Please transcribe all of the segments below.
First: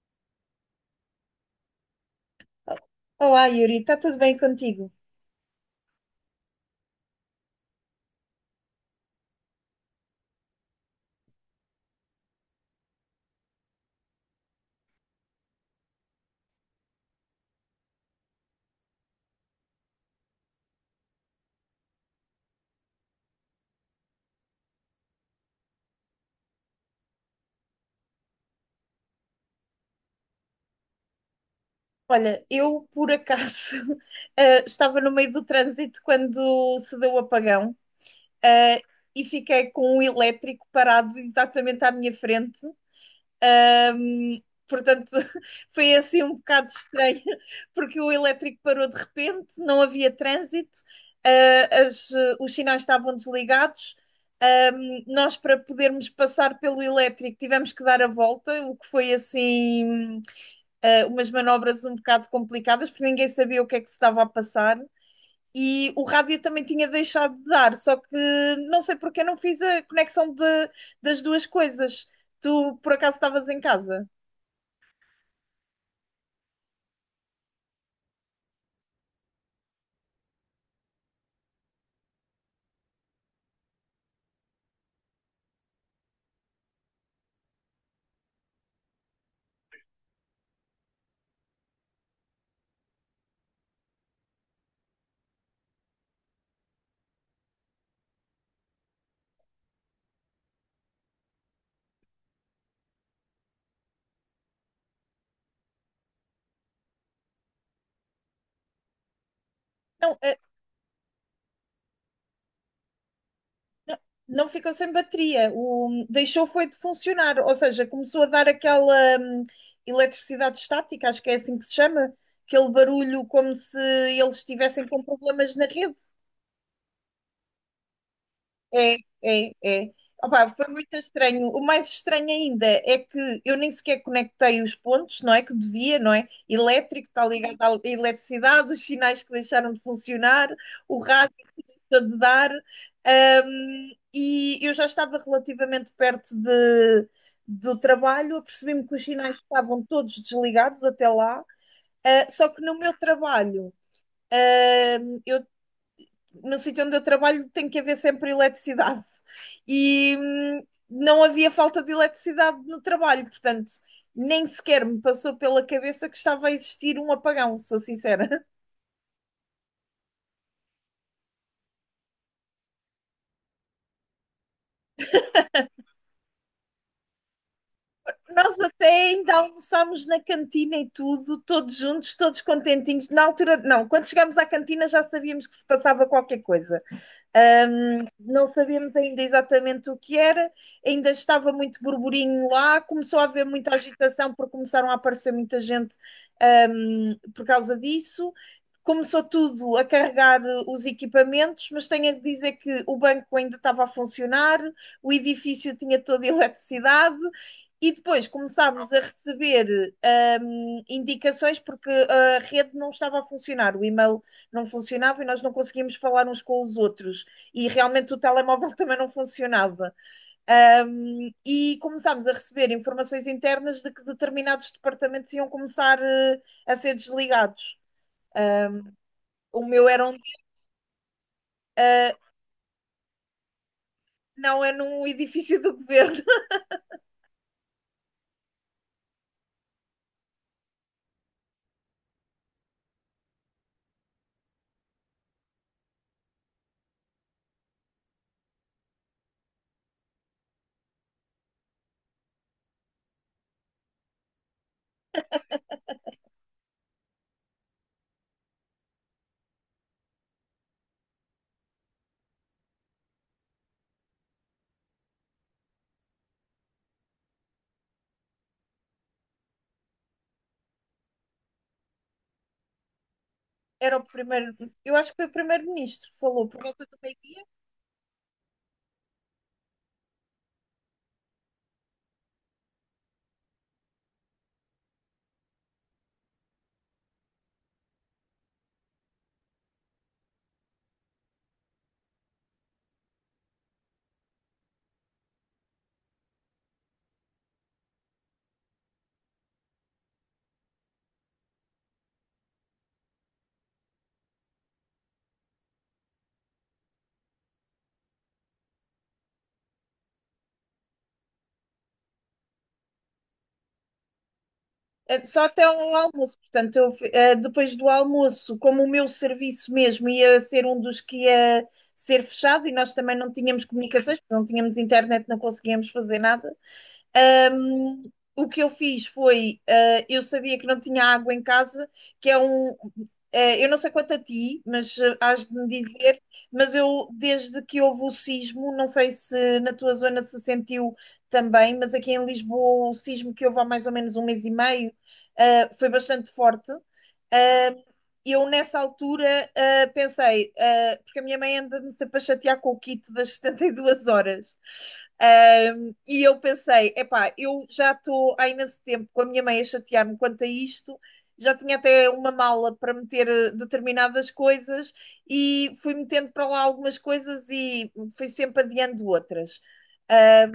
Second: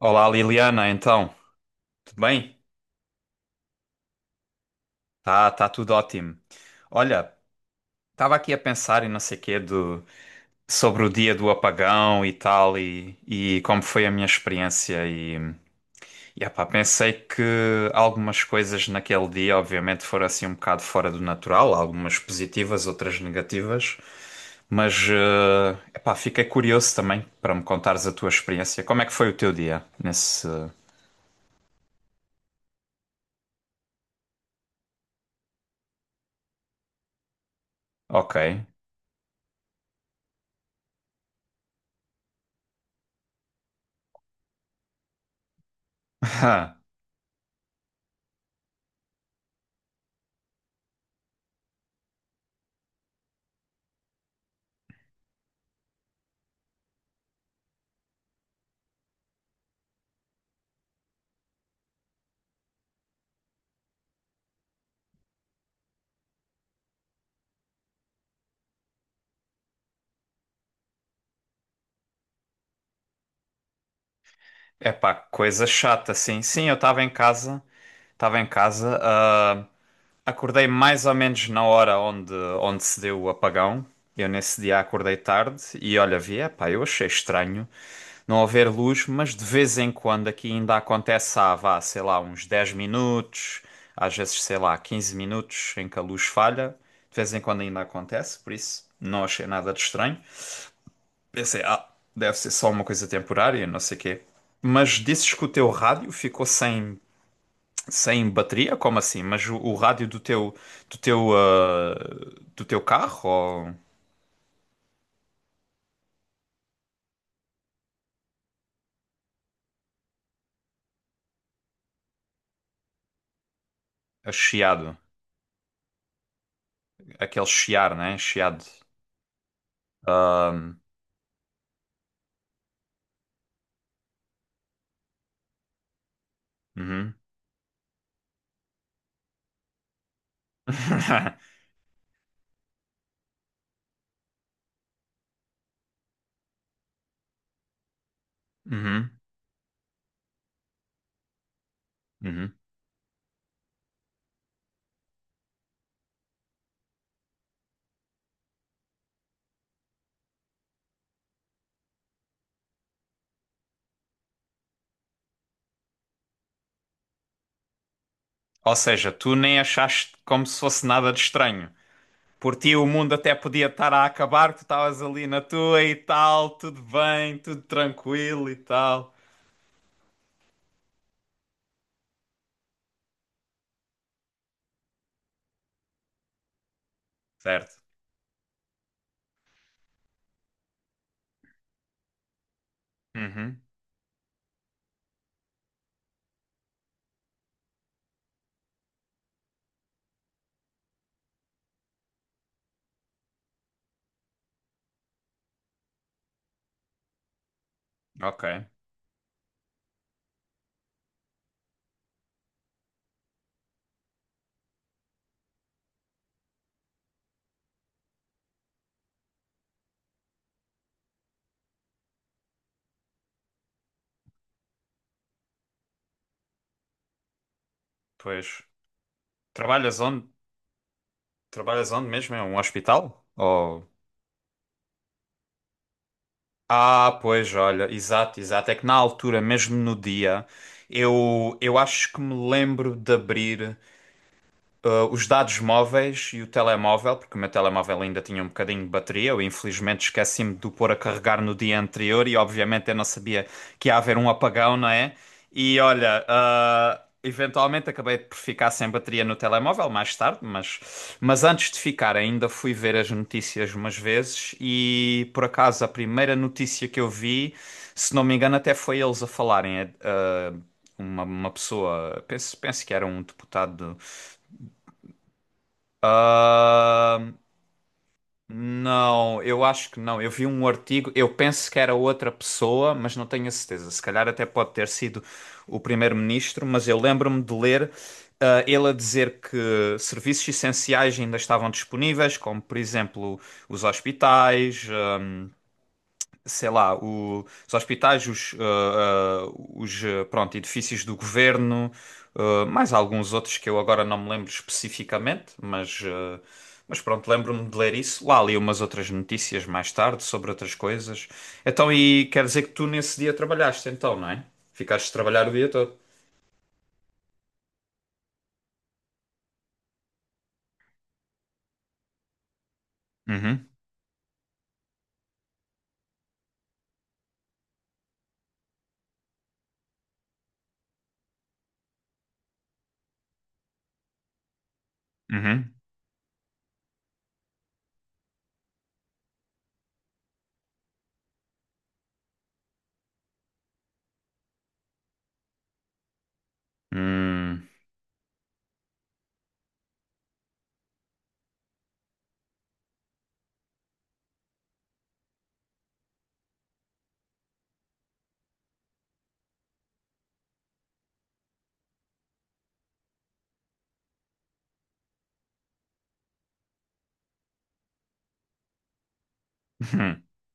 Olá Liliana, então, tudo bem? Olá, Yuri, está tudo bem contigo? Tá, tá tudo ótimo. Olha, estava aqui a pensar e não sei quê do, sobre o dia do apagão e tal e como foi a minha experiência e epá, pensei que algumas coisas naquele dia obviamente foram assim um bocado fora do natural, algumas positivas, outras negativas, mas epá, fiquei curioso também para me contares a tua experiência. Como é que foi o teu dia nesse. Olha, eu por acaso estava no meio do trânsito quando se deu o apagão, Ok. eh, e fiquei com um elétrico parado exatamente à minha frente. Ahm, Portanto, foi assim um bocado estranho, porque o elétrico parou de repente, não havia trânsito, os sinais estavam desligados. Nós, para podermos passar pelo elétrico, tivemos que dar a volta, o que foi assim, umas manobras um bocado complicadas, porque ninguém sabia o que é que se estava a passar e o rádio também tinha deixado de dar, só que não sei porque eu não fiz a conexão das duas coisas. Tu por acaso estavas em casa? É pá, coisa chata, sim. Sim, eu estava em casa, acordei mais ou menos na hora onde se deu o apagão. Eu nesse dia acordei tarde e olha, vi, é pá, eu achei estranho não haver luz, mas de vez em quando aqui ainda acontece há, vá, sei lá, uns 10 minutos, às vezes, sei lá, 15 minutos em que a luz falha. De vez em quando ainda acontece, por isso não achei nada de estranho. Pensei, deve ser só uma coisa temporária, não sei o quê. Mas dizes que o teu rádio ficou sem bateria? Como assim? Mas o rádio Não, do teu, ah, do teu carro? Ou não, não ficou sem bateria. O, deixou foi de funcionar, ou seja, começou a dar aquela hum, eletricidade estática, acho que é assim que se chama, aquele barulho como se é eles estivessem chiado? com problemas na rede. Aquele chiar, né? Chiado. É, é, é. Opa, foi muito estranho. O mais estranho ainda é que eu nem sequer conectei os pontos, não é? Que devia, não é? Elétrico, Uhum. está ligado à eletricidade, os sinais que deixaram de funcionar, o rádio está de dar. E eu já estava relativamente perto do trabalho, apercebi-me que os Uhum. sinais estavam todos desligados até lá, só Uhum. que no meu trabalho. Eu no sítio onde eu trabalho tem que haver sempre eletricidade. E não havia falta de eletricidade no trabalho, portanto, nem sequer me passou pela cabeça que estava a existir um apagão, sou sincera. Ou seja, tu nem achaste como se fosse nada de estranho. Por ti o mundo até podia estar a acabar, tu estavas ali na tua e tal, tudo bem, tudo tranquilo e Nós até tal. ainda almoçámos na cantina e tudo, todos juntos, todos contentinhos. Na altura, não, quando chegámos à cantina já sabíamos que se passava qualquer coisa. Ah, Certo. Portanto, não sabemos ainda exatamente o que era, ainda estava muito burburinho lá, começou a haver Uhum. muita agitação porque começaram a aparecer muita gente por causa disso. Começou tudo a carregar os equipamentos, mas tenho a dizer que o banco ainda estava a funcionar, o edifício tinha toda a eletricidade e depois Ok, começámos a receber indicações porque a rede não estava a funcionar, o e-mail não funcionava e nós não conseguíamos falar uns com os outros e realmente o telemóvel também não funcionava. E começámos a receber informações internas de que determinados departamentos iam começar a ser desligados. pois. Um, o meu Trabalhas era um. onde? Trabalhas onde Uh, mesmo? É um hospital? Ou. não, é num edifício do governo. Ah, pois, olha, exato, exato. É que na altura, mesmo no dia, eu acho que me lembro de abrir os dados móveis e o telemóvel, porque o meu telemóvel ainda tinha um bocadinho de bateria. Eu infelizmente esqueci-me de o pôr a carregar no dia anterior e obviamente eu não sabia que ia haver um apagão, não é? E olha, eventualmente acabei por ficar sem bateria no telemóvel mais tarde, mas antes de ficar ainda fui ver as notícias umas vezes e por acaso a primeira notícia que eu vi, se não me engano, até foi eles a falarem, uma pessoa, penso que era um deputado Era o primeiro. Eu acho que foi o primeiro-ministro que falou por volta do ah, meio-dia. não, eu acho que não. Eu vi um artigo, eu penso que era outra pessoa, mas não tenho a certeza. Se calhar até pode ter sido o primeiro-ministro, mas eu lembro-me de ler, ele a dizer que serviços essenciais ainda estavam disponíveis, como por exemplo os hospitais, sei lá, os hospitais, os, pronto, edifícios do governo, mais alguns outros que eu agora não me lembro especificamente, mas pronto, lembro-me de ler isso. Lá li umas outras notícias mais tarde sobre outras coisas. Então, e quer dizer que tu nesse dia trabalhaste então, não é? Ficaste a É, só trabalhar o até dia todo. o almoço. Portanto, eu, depois do almoço, como o meu serviço mesmo ia ser um dos que ia ser fechado e nós também não tínhamos Uhum, comunicações, porque não tínhamos internet, não conseguíamos fazer nada. Um, o que eu fiz foi, eu sabia que não tinha água em casa, que é um, eu não sei quanto a ti, mas hás de me uhum. dizer, mas eu, desde que houve o sismo, não sei se na tua zona se sentiu também, mas aqui em Lisboa o sismo que houve há mais ou menos 1 mês e meio, foi bastante forte. Hum, Eh, eu nessa altura pensei, porque a minha mãe anda-me sempre a chatear com o kit das 72 horas. Ah, e eu pensei, epá, eu já estou há imenso tempo com a minha mãe a chatear-me quanto a isto, já tinha até uma mala para meter determinadas coisas e fui metendo para lá algumas coisas e fui sempre adiando outras. Ah,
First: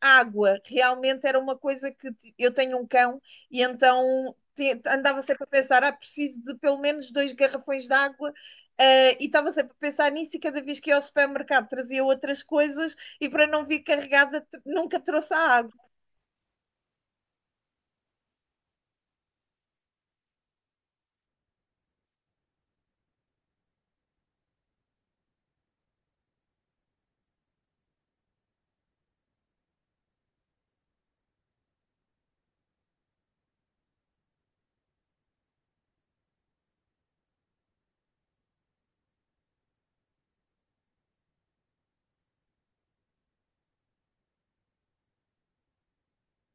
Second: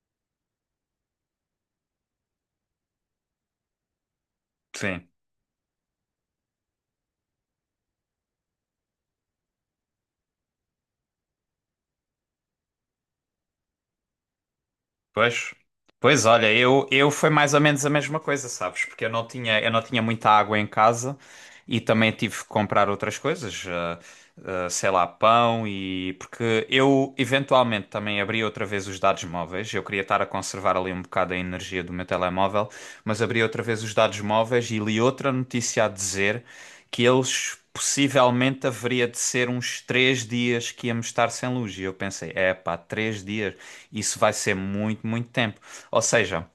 Água. Realmente era uma coisa eu tenho um cão e Sim. andava sempre a pensar, ah, preciso de pelo menos 2 garrafões de água. E estava sempre a pensar nisso e cada vez que ia ao supermercado trazia outras coisas e para não vir carregada nunca trouxe a Pois, água, pois olha, eu foi mais ou menos a mesma coisa, sabes? Porque eu não tinha muita água em casa e também tive que comprar outras coisas, sei lá, pão e. Porque eu eventualmente também abri outra vez os dados móveis, eu queria estar a conservar ali um bocado a energia do meu telemóvel mas abri outra vez os dados móveis e li outra notícia a dizer que eles possivelmente haveria de ser uns 3 dias que íamos estar sem luz. E eu pensei, é pá, 3 dias, isso vai ser muito, muito tempo. Ou seja,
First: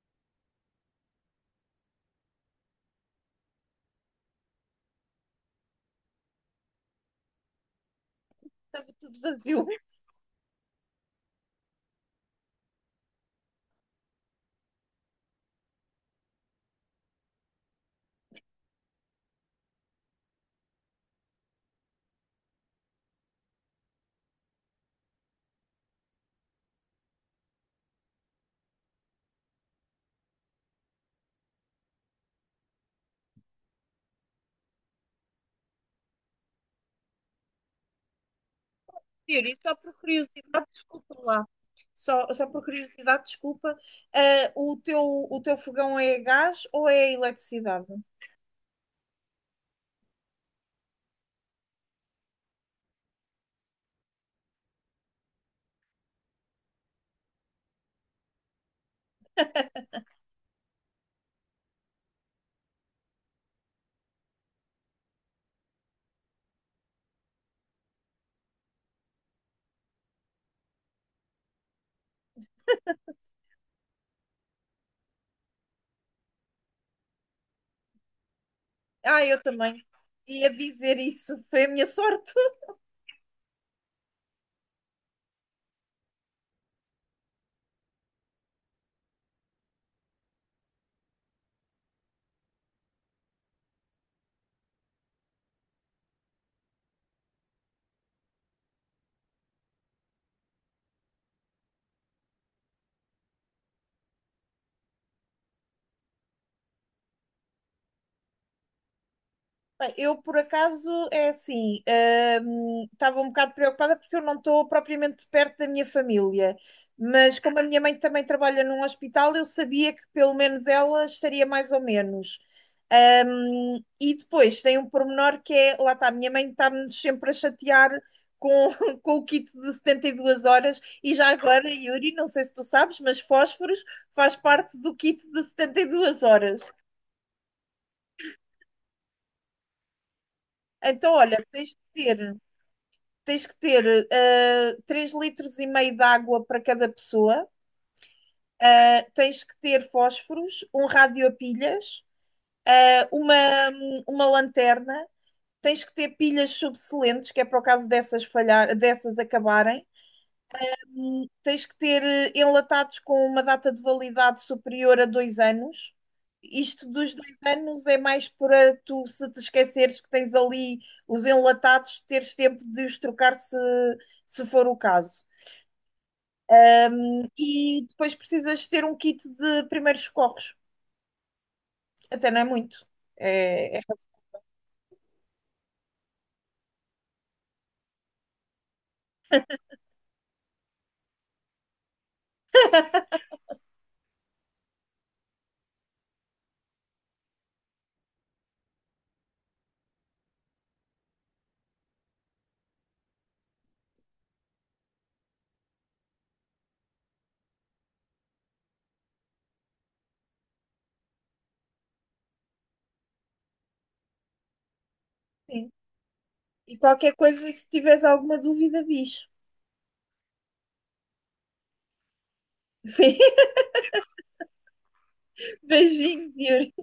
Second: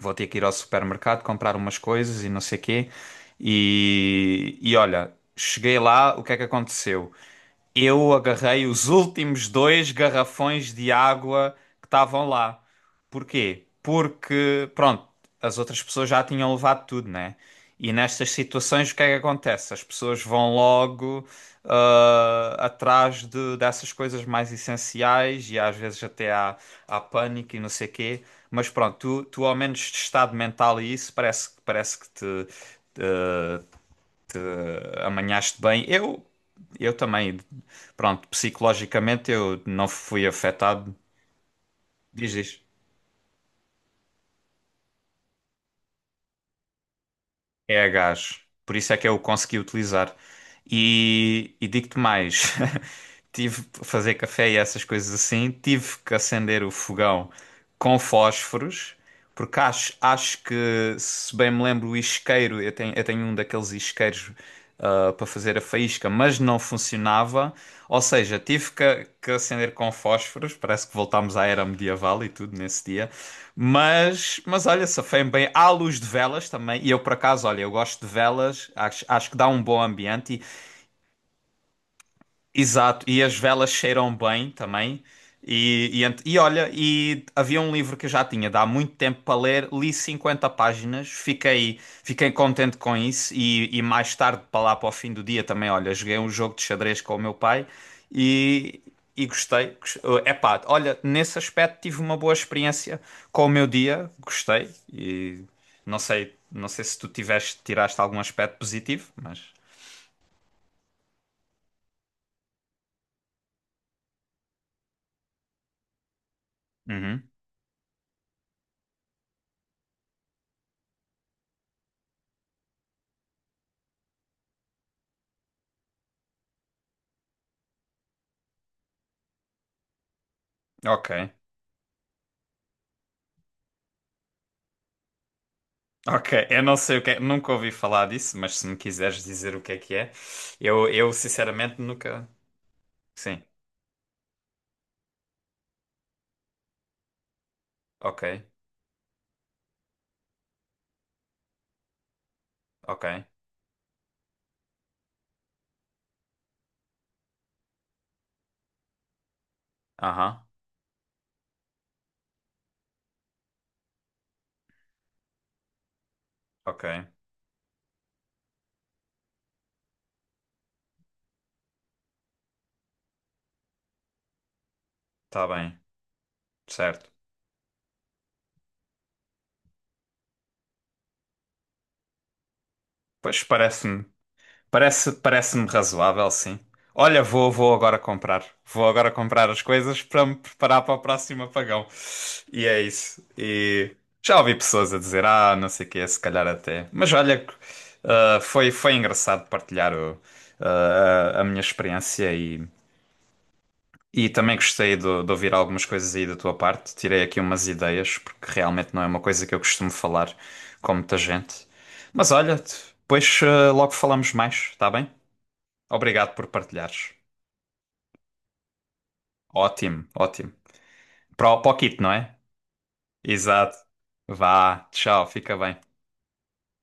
vou ter que ir ao supermercado comprar umas coisas e não sei quê. E olha, cheguei lá, o que é que aconteceu? Eu agarrei os estava tudo últimos vazio. dois garrafões de água que estavam lá. Porquê? Porque, pronto, as outras pessoas já tinham levado tudo, né? E nestas situações, o que é que acontece? As pessoas vão logo atrás dessas coisas mais essenciais e às vezes até há pânico e não sei quê. Mas pronto, tu ao menos de estado mental e isso parece que te amanhaste bem. Eu também, pronto, psicologicamente Yuri, e eu só não por fui curiosidade, afetado. desculpa lá, Diz, só diz. por curiosidade, desculpa, o teu fogão é a gás ou é a É a eletricidade? gás, por isso é que eu o consegui utilizar. E digo-te mais, tive para fazer café e essas coisas assim, tive que acender o fogão com fósforos, porque acho que, se bem me lembro, o isqueiro, eu tenho um daqueles isqueiros para fazer a faísca, mas não funcionava, ou seja, tive que acender com fósforos, parece que voltámos à era medieval e tudo nesse dia. Mas olha, safei-me bem. Há luz de velas também. E eu, por acaso, olha, eu gosto de velas. Acho, Ah, acho que eu dá um bom também. ambiente. Ia dizer isso. Foi a minha sorte. Exato, e as velas cheiram bem também. E olha, e havia um livro que eu já tinha de há muito tempo para ler, li 50 páginas, fiquei contente com isso. E mais tarde, para lá para o fim do dia, também, olha, joguei um jogo de xadrez com o meu pai e, e gostei. Epá, olha, nesse aspecto tive uma boa experiência com o meu dia, gostei. E não sei se tu tiraste algum aspecto positivo, mas. Bem, eu, por acaso, é assim, estava um bocado preocupada porque eu não estou propriamente perto da minha família, Uhum, mas como a minha mãe também trabalha num hospital, eu sabia que pelo menos ela estaria mais ou menos. E depois tem um pormenor que é, lá está, a minha mãe está-me sempre a chatear com, com o kit de 72 horas, e ok. já agora, Yuri, não sei se tu sabes, mas fósforos faz parte do kit de 72 Ok, horas. eu não sei o que é, nunca ouvi falar disso, mas se me quiseres dizer o que é, eu Então, olha, tens de sinceramente nunca. ter. Sim, Tens que ter 3 litros e meio de água para cada pessoa, ok, tens que ter fósforos, um rádio a pilhas, ok, ah, uma, uma lanterna, tens que ter pilhas subsolentes, que é para o caso dessas falhar, dessas acabarem. aham, Tens que ter enlatados com uma data de validade superior a 2 anos. ok, Isto dos 2 anos é mais para tu, se te esqueceres que tens ali os enlatados, teres tempo de os trocar se, se for o caso. tá bem, certo. E depois precisas ter um kit de primeiros socorros. Até não é muito. Pois É, é parece-me. Parece-me razoável, sim. Olha, vou agora comprar. Vou agora comprar as coisas para me preparar para o próximo apagão. E é isso. E já ouvi pessoas a dizer, não sei o que é se calhar até. Mas olha, foi engraçado partilhar a minha experiência e também gostei de ouvir algumas coisas aí da tua parte. Tirei aqui umas ideias, porque realmente não é uma coisa que eu costumo falar com muita gente. Mas olha, depois logo falamos mais, está bem? assim. Obrigado por E partilhares. qualquer coisa, se tiveres alguma dúvida, diz. Ótimo, ótimo. Para o kit, não é? Exato. Vá, tchau, Sim, fica bem. beijinhos, Yuri.